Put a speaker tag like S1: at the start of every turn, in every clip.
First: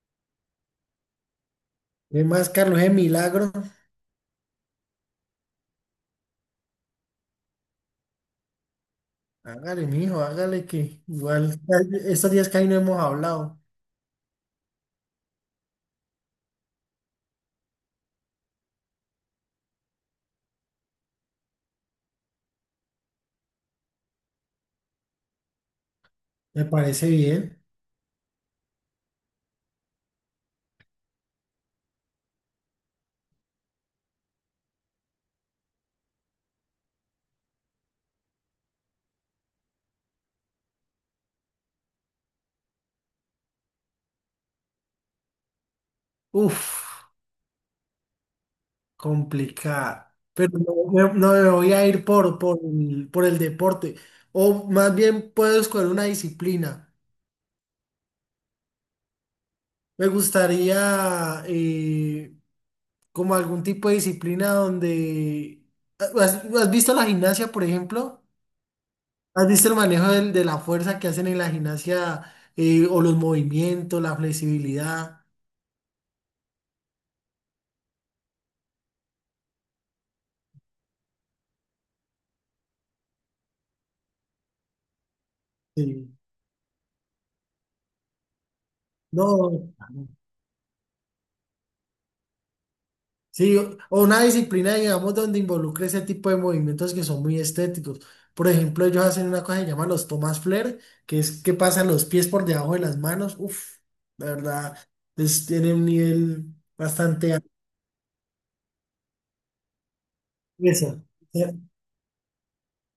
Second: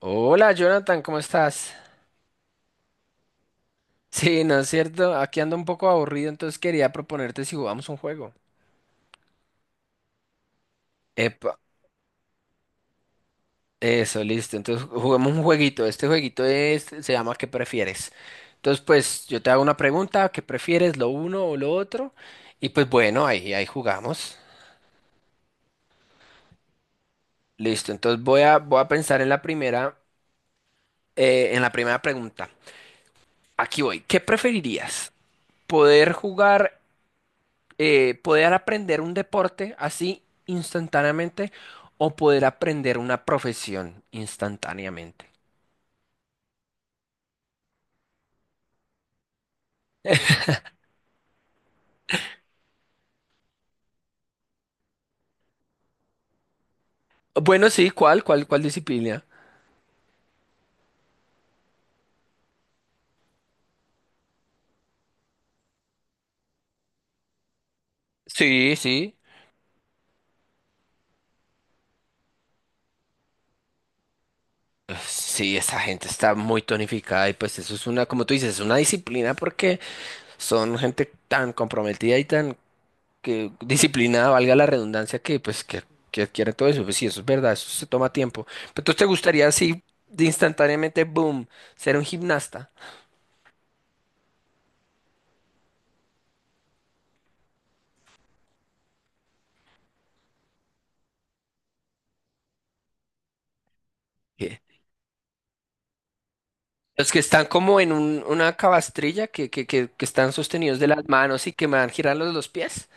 S1: Hola Jonathan, ¿cómo estás?
S2: ¿Qué más, Carlos? ¿Es milagro?
S1: Sí, ¿no es cierto? Aquí ando un poco aburrido, entonces quería proponerte si jugamos un juego.
S2: Hágale, mijo, hágale que igual
S1: Epa,
S2: estos días que ahí no hemos hablado.
S1: eso, listo. Entonces juguemos un jueguito. Este jueguito es, se llama ¿Qué prefieres? Entonces, pues yo te hago una pregunta, ¿qué prefieres, lo uno o lo otro? Y pues bueno, ahí jugamos.
S2: Me parece bien.
S1: Listo, entonces voy a pensar en la primera pregunta. Aquí voy. ¿Qué preferirías? ¿Poder jugar poder aprender un deporte así instantáneamente o poder aprender una profesión instantáneamente?
S2: Uf, complicado. Pero no, no me voy a ir por el deporte. O más bien puedo escoger una disciplina.
S1: Bueno, sí, ¿cuál? ¿Cuál? ¿Cuál disciplina?
S2: Me gustaría como algún tipo de disciplina donde... ¿Has visto la gimnasia, por ejemplo?
S1: Sí, sí.
S2: ¿Has visto el manejo de la fuerza que hacen en la gimnasia o los movimientos, la flexibilidad?
S1: Sí, esa gente está muy tonificada y pues eso es una, como tú dices, es una disciplina porque son gente tan comprometida y tan que disciplinada, valga la redundancia,
S2: Sí.
S1: que adquiere todo eso. Pues sí, eso es verdad, eso se toma tiempo. Pero entonces te gustaría
S2: No,
S1: así de instantáneamente, boom, ser un gimnasta.
S2: sí, o una disciplina, digamos, donde involucre ese tipo de movimientos que son muy estéticos. Por ejemplo, ellos hacen una cosa que se llama los Thomas Flair, que es que pasan los pies por debajo de las manos. Uf, la verdad, es, tiene un nivel
S1: Los que
S2: bastante
S1: están
S2: alto.
S1: como en un- una cabastrilla que están sostenidos de
S2: Esa.
S1: las manos y
S2: eh,
S1: que me van girando los pies.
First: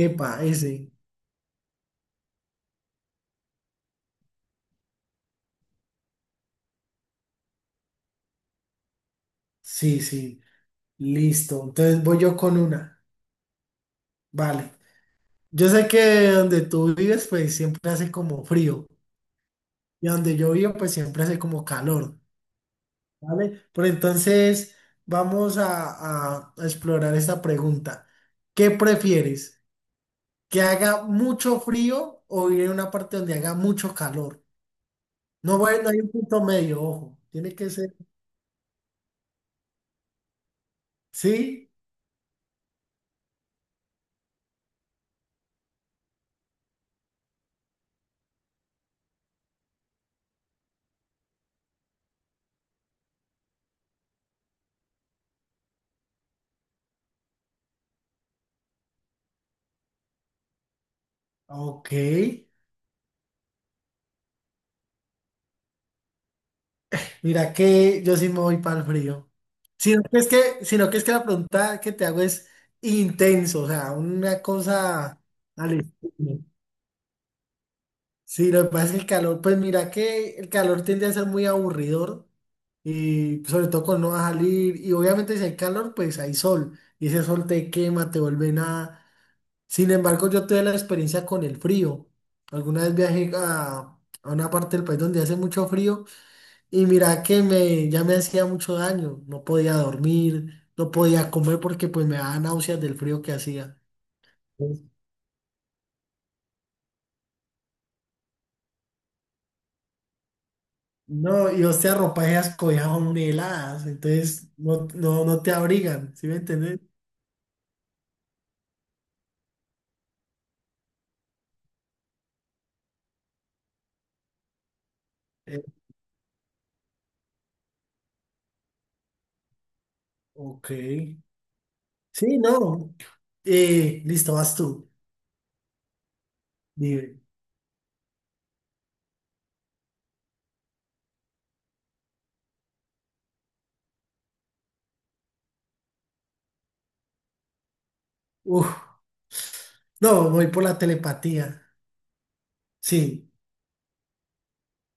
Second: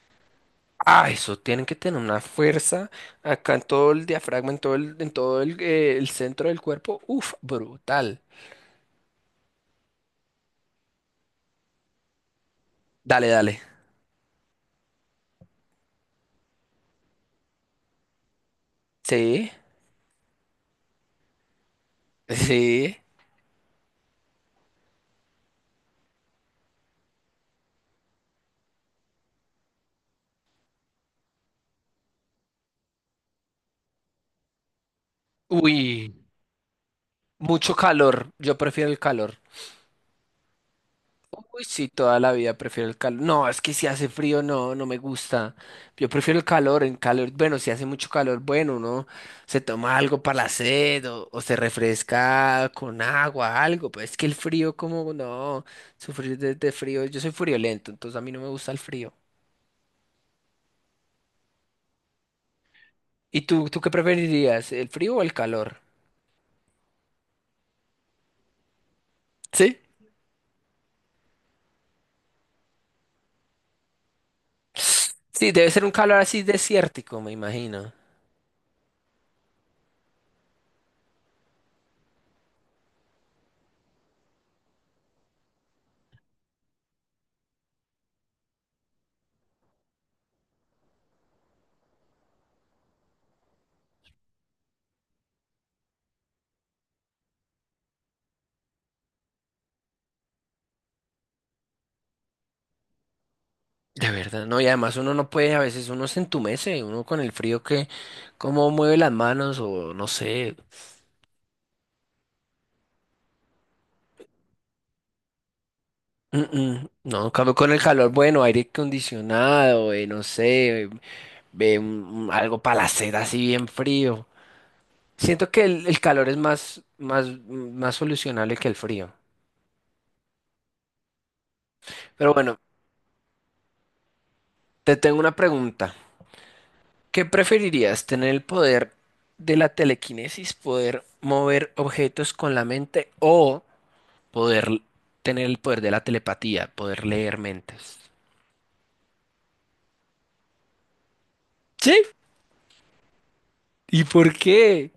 S2: Epa, ese.
S1: Ah, eso tienen que tener una fuerza acá en todo el diafragma, en todo el centro del cuerpo. Uf, brutal.
S2: Sí, sí, listo. Entonces voy yo con una.
S1: Dale, dale.
S2: Vale. Yo sé que donde tú vives, pues siempre hace como frío.
S1: Sí,
S2: Y donde yo vivo, pues siempre hace como calor.
S1: sí.
S2: ¿Vale? Pero entonces vamos a explorar esta pregunta. ¿Qué prefieres? ¿Que haga mucho frío o ir a una parte donde haga mucho calor? No, bueno, hay un
S1: Uy,
S2: punto medio, ojo. Tiene que
S1: mucho
S2: ser.
S1: calor. Yo prefiero el calor. Uy,
S2: ¿Sí?
S1: sí, toda la vida prefiero el calor. No, es que si hace frío, no, no me gusta. Yo prefiero el calor, en calor, bueno, si hace mucho calor, bueno, uno se toma algo para la sed o se refresca con agua, algo, pero es que el frío, como, no, sufrir de frío, yo soy friolento, entonces a mí no me gusta el frío.
S2: Ok.
S1: ¿Y tú qué preferirías, el frío o el calor?
S2: Mira que yo sí me voy para el frío.
S1: Sí.
S2: Sino que es que la pregunta que te hago es intenso, o sea, una cosa
S1: Sí, debe
S2: al
S1: ser un calor
S2: estilo.
S1: así desértico, me imagino.
S2: Sí, lo que pasa es que el calor, pues mira que el calor tiende a ser muy aburridor y sobre todo cuando no vas a salir y obviamente si hay calor, pues hay sol y ese sol te quema, te vuelve nada. Sin embargo, yo tuve la experiencia con el frío. Alguna vez viajé a una parte del país donde hace mucho frío. Y mira que me, ya me hacía mucho daño, no podía dormir, no podía comer porque pues me daba náuseas del frío que hacía.
S1: De verdad, no, y además uno no puede, a veces uno se entumece, uno con el frío que, cómo mueve las manos o no sé.
S2: No, y hostia, ropa esas cobijas son muy heladas, entonces no te abrigan, ¿sí me
S1: mm,
S2: entiendes?
S1: no, en cambio con el calor, bueno, aire acondicionado, no sé, ve un- algo para la sed así bien frío. Siento
S2: Eh,
S1: que el calor es más solucionable que el frío.
S2: ok.
S1: Pero
S2: Sí,
S1: bueno,
S2: no. Listo, vas tú.
S1: te tengo una pregunta.
S2: Dime.
S1: ¿Qué preferirías, tener el poder de la telequinesis, poder mover objetos con la mente o poder tener el poder de la telepatía, poder leer mentes?
S2: Uf. No, voy por la telepatía.
S1: Sí.
S2: Sí.
S1: ¿Y por qué?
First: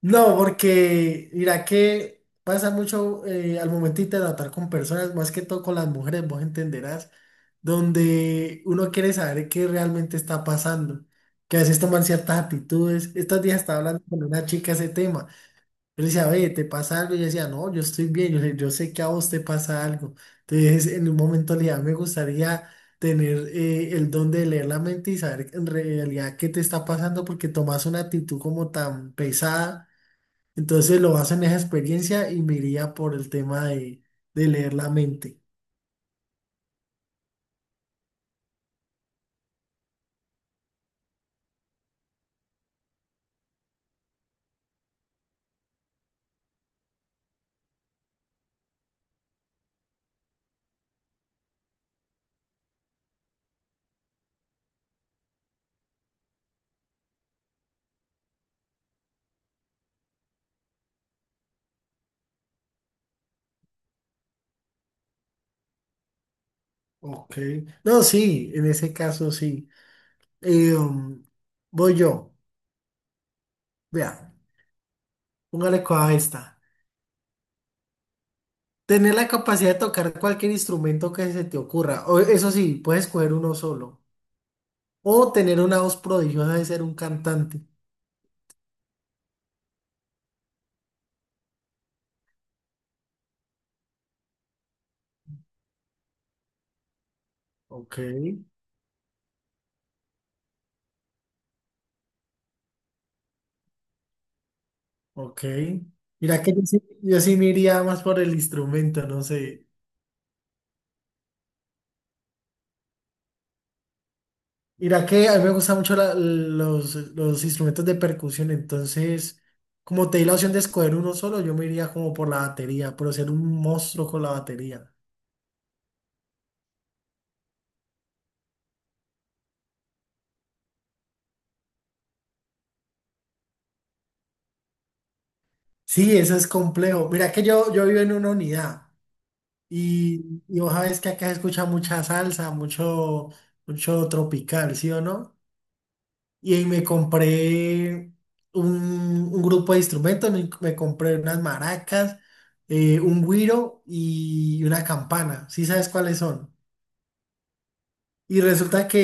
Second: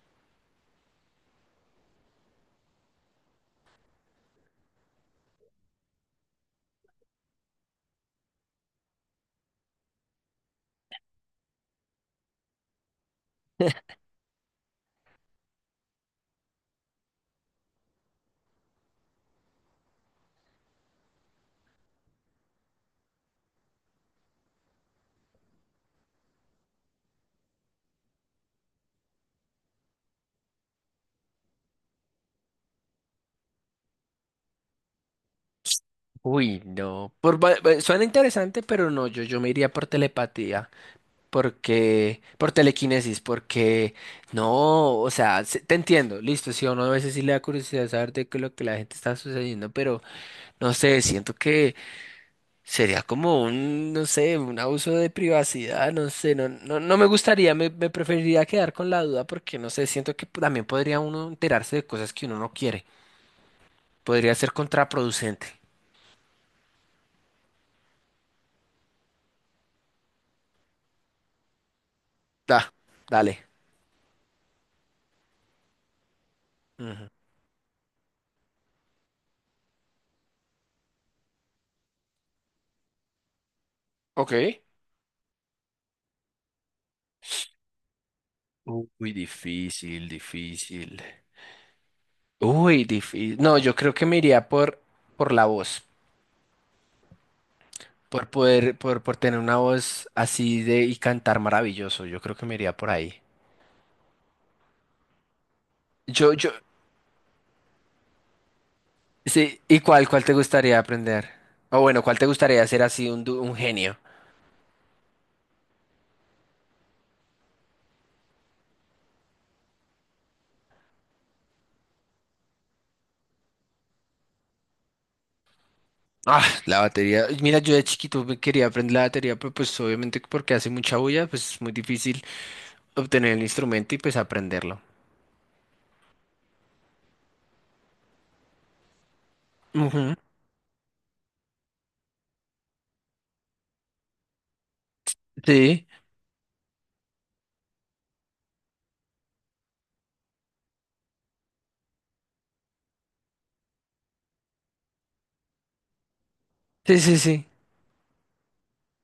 S2: No, porque mira que pasa mucho al momentito de tratar con personas, más que todo con las mujeres, vos entenderás, donde uno quiere saber qué realmente está pasando, que a veces toman ciertas actitudes. Estos días estaba hablando con una chica ese tema. Yo le decía, oye, ¿te pasa algo? Y ella decía, no, yo estoy bien, yo sé que a vos te pasa algo. Entonces, en un momento le dije, "A mí me gustaría tener el don de leer la mente y saber en realidad qué te está pasando, porque tomas una actitud como tan pesada entonces lo baso en esa experiencia y me iría por el tema de leer la mente.
S1: Uy, no. Por, va- va- suena interesante, pero no, yo me iría por telepatía, porque, por telequinesis, porque no, o sea, se- te entiendo, listo, si a uno a veces sí le da curiosidad saber de qué es lo que la gente está sucediendo, pero no sé, siento que sería como un, no sé, un abuso de privacidad, no sé, no, no, no me gustaría, me preferiría quedar con la duda porque, no sé, siento que también podría uno enterarse de cosas que uno no quiere. Podría ser contraproducente.
S2: Ok. No, sí, en ese caso sí. Eh, um, voy yo.
S1: Da, dale.
S2: Vea, póngale cuidado a esta.
S1: Ujú.
S2: Tener la capacidad de tocar cualquier instrumento que se te ocurra. O, eso sí, puedes escoger uno solo.
S1: Ok.
S2: O tener una voz prodigiosa de ser un cantante.
S1: Uy, difícil, difícil. Uy, difícil. No, yo creo que me iría por la voz,
S2: Ok,
S1: por poder, por tener una voz así de y cantar maravilloso. Yo creo que me iría por ahí.
S2: ok.
S1: Yo,
S2: Mira
S1: yo,
S2: que yo sí, yo sí me iría más por el instrumento, no
S1: Sí,
S2: sé.
S1: ¿y cuál te gustaría aprender? O bueno, ¿cuál te gustaría ser así un, du- un genio?
S2: Mira que a mí me gustan mucho los instrumentos de percusión, entonces, como te di la opción de escoger uno solo, yo me iría como por la batería, por ser un monstruo con la batería.
S1: Ah, la batería. Mira, yo de chiquito me quería aprender la batería, pero pues obviamente porque hace mucha bulla, pues es muy difícil obtener el instrumento y pues aprenderlo.
S2: Sí, eso es complejo. Mira que yo vivo en una unidad
S1: Ujú.
S2: y vos sabés que acá se escucha mucha salsa, mucho, mucho tropical, ¿sí o no?
S1: Sí,
S2: Y ahí me compré un, un grupo de instrumentos, me compré unas maracas, un güiro y una campana. ¿Sí sabes cuáles son?
S1: sí.
S2: Y resulta que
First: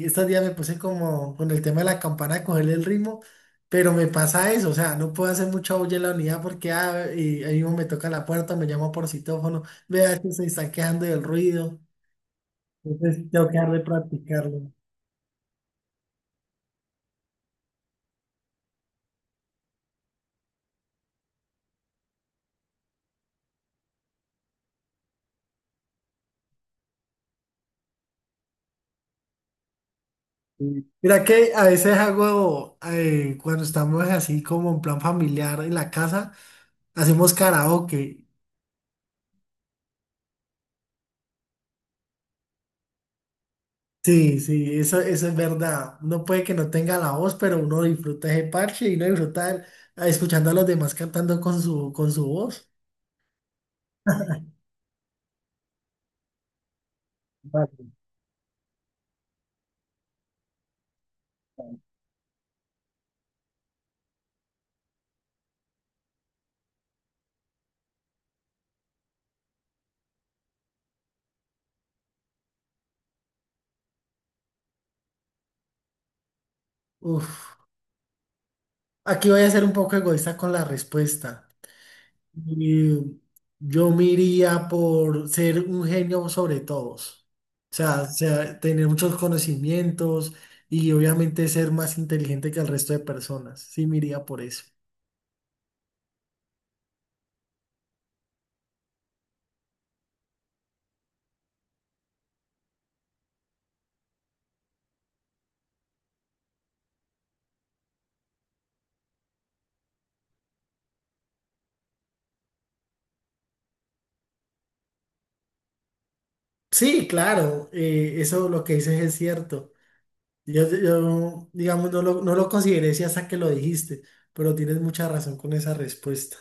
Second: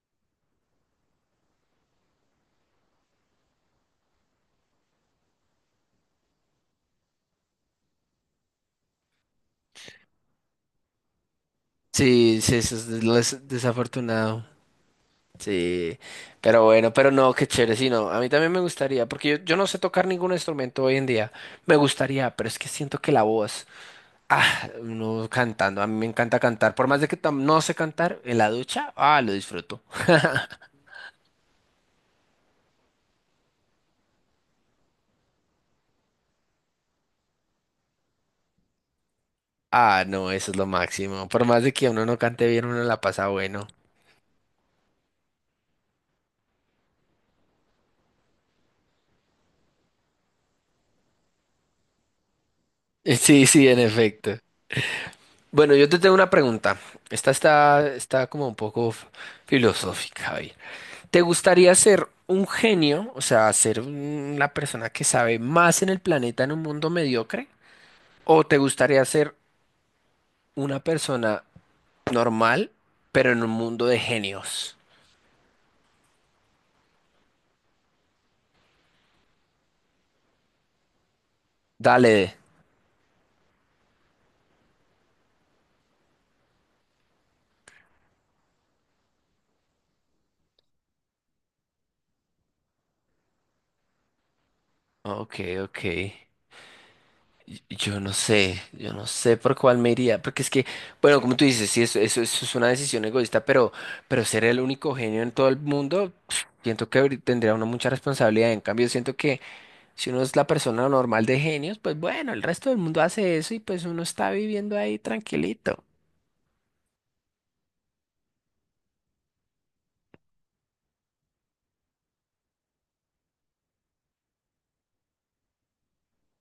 S2: estos días me puse como con el tema de la campana a cogerle el ritmo, pero me pasa eso, o sea, no puedo hacer mucha bulla en la unidad porque ahí mismo me toca la puerta, me llama por citófono, vea que se están quejando del ruido,
S1: Sí, sí, eso es lo
S2: entonces
S1: des-
S2: tengo que dejar de
S1: desafortunado.
S2: practicarlo.
S1: Sí, pero bueno, pero no, qué chévere, sí, no. A mí también me gustaría, porque yo no sé tocar ningún instrumento hoy en día. Me gustaría, pero es que siento que la voz. Ah, uno cantando, a mí me encanta cantar, por más de que tam- no sé cantar en la ducha, ah, lo disfruto.
S2: Sí. Mira que a veces hago, cuando estamos así como en plan familiar en la casa, hacemos karaoke.
S1: Ah, no, eso es lo máximo. Por más de que uno no cante bien, uno la pasa bueno.
S2: Sí, sí, eso es verdad. Uno puede que no tenga la voz, pero uno disfruta ese parche y uno disfruta escuchando a los demás cantando con su voz.
S1: Sí, sí, en efecto. Bueno, yo te tengo una pregunta.
S2: Vale.
S1: Está como un poco f- filosófica, Javier. ¿Te gustaría ser un genio, o sea, ser un- una persona que sabe más en el planeta en un mundo mediocre? ¿O te gustaría ser una persona normal, pero en un mundo de genios?
S2: Uf. Aquí voy a ser un poco egoísta con la respuesta.
S1: Dale.
S2: Y yo me iría por ser un genio sobre todos. O sea, tener muchos conocimientos y obviamente ser más inteligente que el resto de personas. Sí, me iría por eso.
S1: Ok, ok. Y- yo no sé, yo no sé por cuál me iría, porque es que, bueno, como tú dices, sí, eso es una decisión egoísta, pero ser el único genio en todo el mundo, pf, siento que habrí- tendría uno mucha responsabilidad. En cambio, siento que si uno es la persona normal de genios, pues bueno, el resto del mundo hace eso y pues uno está viviendo ahí tranquilito.
S2: Sí, claro, eso lo que dices es cierto. Yo, digamos, no lo consideré si hasta que lo dijiste, pero tienes mucha razón con esa respuesta.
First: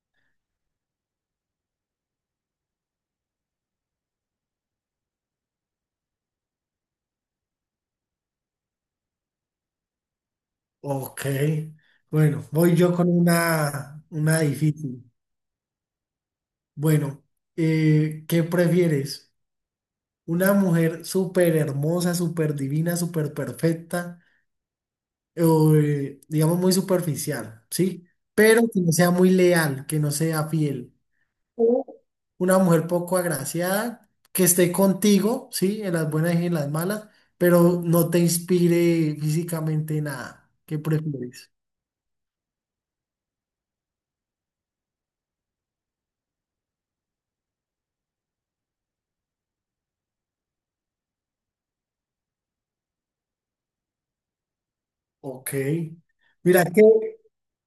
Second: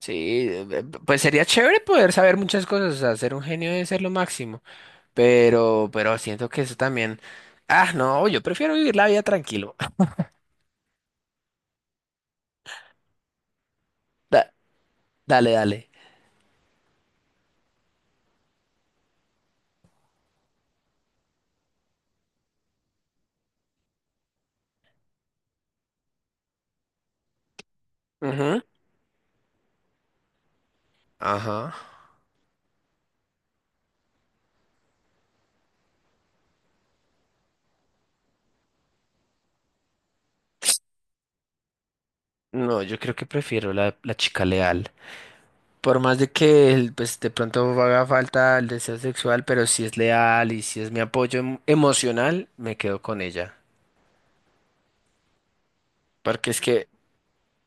S1: Sí, pues sería chévere poder saber muchas cosas, o sea, ser un genio debe ser lo máximo. Pero siento que eso también. Ah, no, yo prefiero vivir la vida tranquilo.
S2: Ok, bueno, voy yo con una
S1: Da-
S2: difícil.
S1: dale, dale.
S2: Bueno, ¿qué prefieres? ¿Una mujer súper hermosa, súper divina, súper perfecta, o digamos muy superficial, ¿sí?
S1: Ujú.
S2: Pero que no sea muy leal, que no sea fiel.
S1: Ajá.
S2: O una mujer poco agraciada que esté contigo, sí, en las buenas y en las malas, pero no te inspire físicamente nada. ¿Qué prefieres?
S1: No, yo creo que prefiero la chica leal. Por más de que el- pues, de pronto haga falta el deseo sexual, pero si es leal y si es mi apoyo em- emocional, me quedo con ella.
S2: Ok.
S1: Porque es
S2: Mira que
S1: que,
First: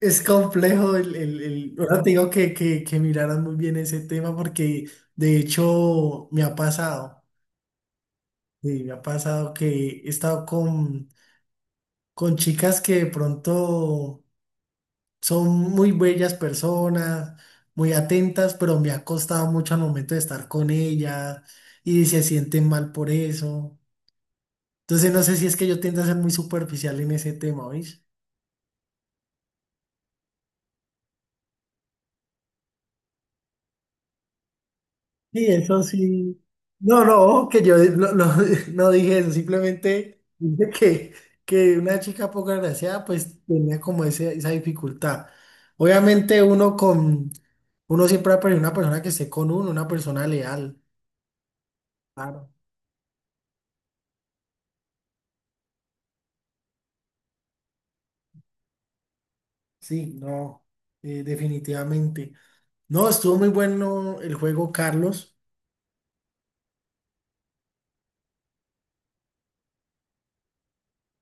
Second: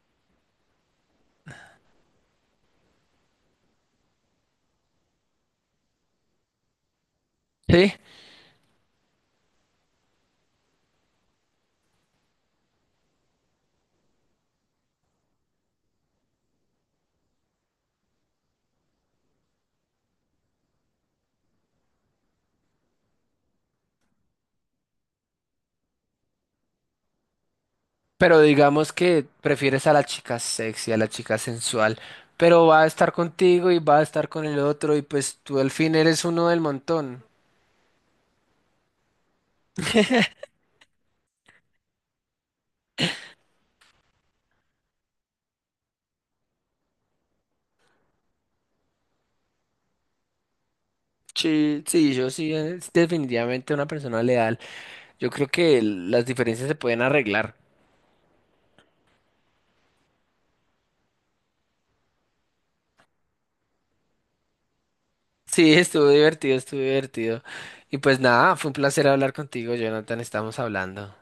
S2: es complejo ahora te digo que, que miraras muy bien ese tema porque de hecho me ha pasado,
S1: sí,
S2: sí, me ha pasado que he estado con chicas que de pronto son muy bellas personas, muy atentas, pero me ha costado mucho al momento de estar con ellas y se sienten mal por eso. Entonces no sé si es que yo tiendo a ser muy superficial en ese tema, ¿oís?
S1: pero digamos que prefieres a la chica sexy, a la chica sensual, pero va a estar contigo y va a estar con el otro y pues
S2: Sí,
S1: tú al
S2: eso
S1: fin eres
S2: sí.
S1: uno del
S2: No,
S1: montón.
S2: no, que yo no, no, no dije eso, simplemente dije que una chica poco agraciada pues tenía como ese, esa dificultad. Obviamente uno con, uno siempre va a preferir una persona que esté con uno, una persona leal.
S1: Sí, sí, yo
S2: Claro.
S1: sí, es definitivamente una persona leal. Yo creo que el- las diferencias se pueden arreglar.
S2: Sí, no, definitivamente. No, estuvo muy bueno el juego, Carlos.
S1: Sí, estuvo divertido, estuvo divertido. Y pues nada, fue un placer hablar contigo, Jonathan. Estamos hablando.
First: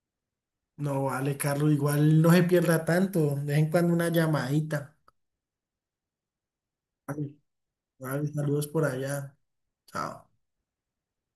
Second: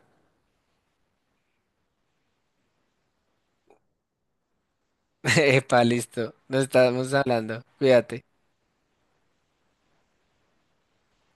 S2: No, vale, Carlos, igual no se pierda tanto. De vez en cuando una llamadita.
S1: Epa, listo. Nos estamos
S2: Vale,
S1: hablando.
S2: vale,
S1: Cuídate.
S2: saludos por allá. Chao.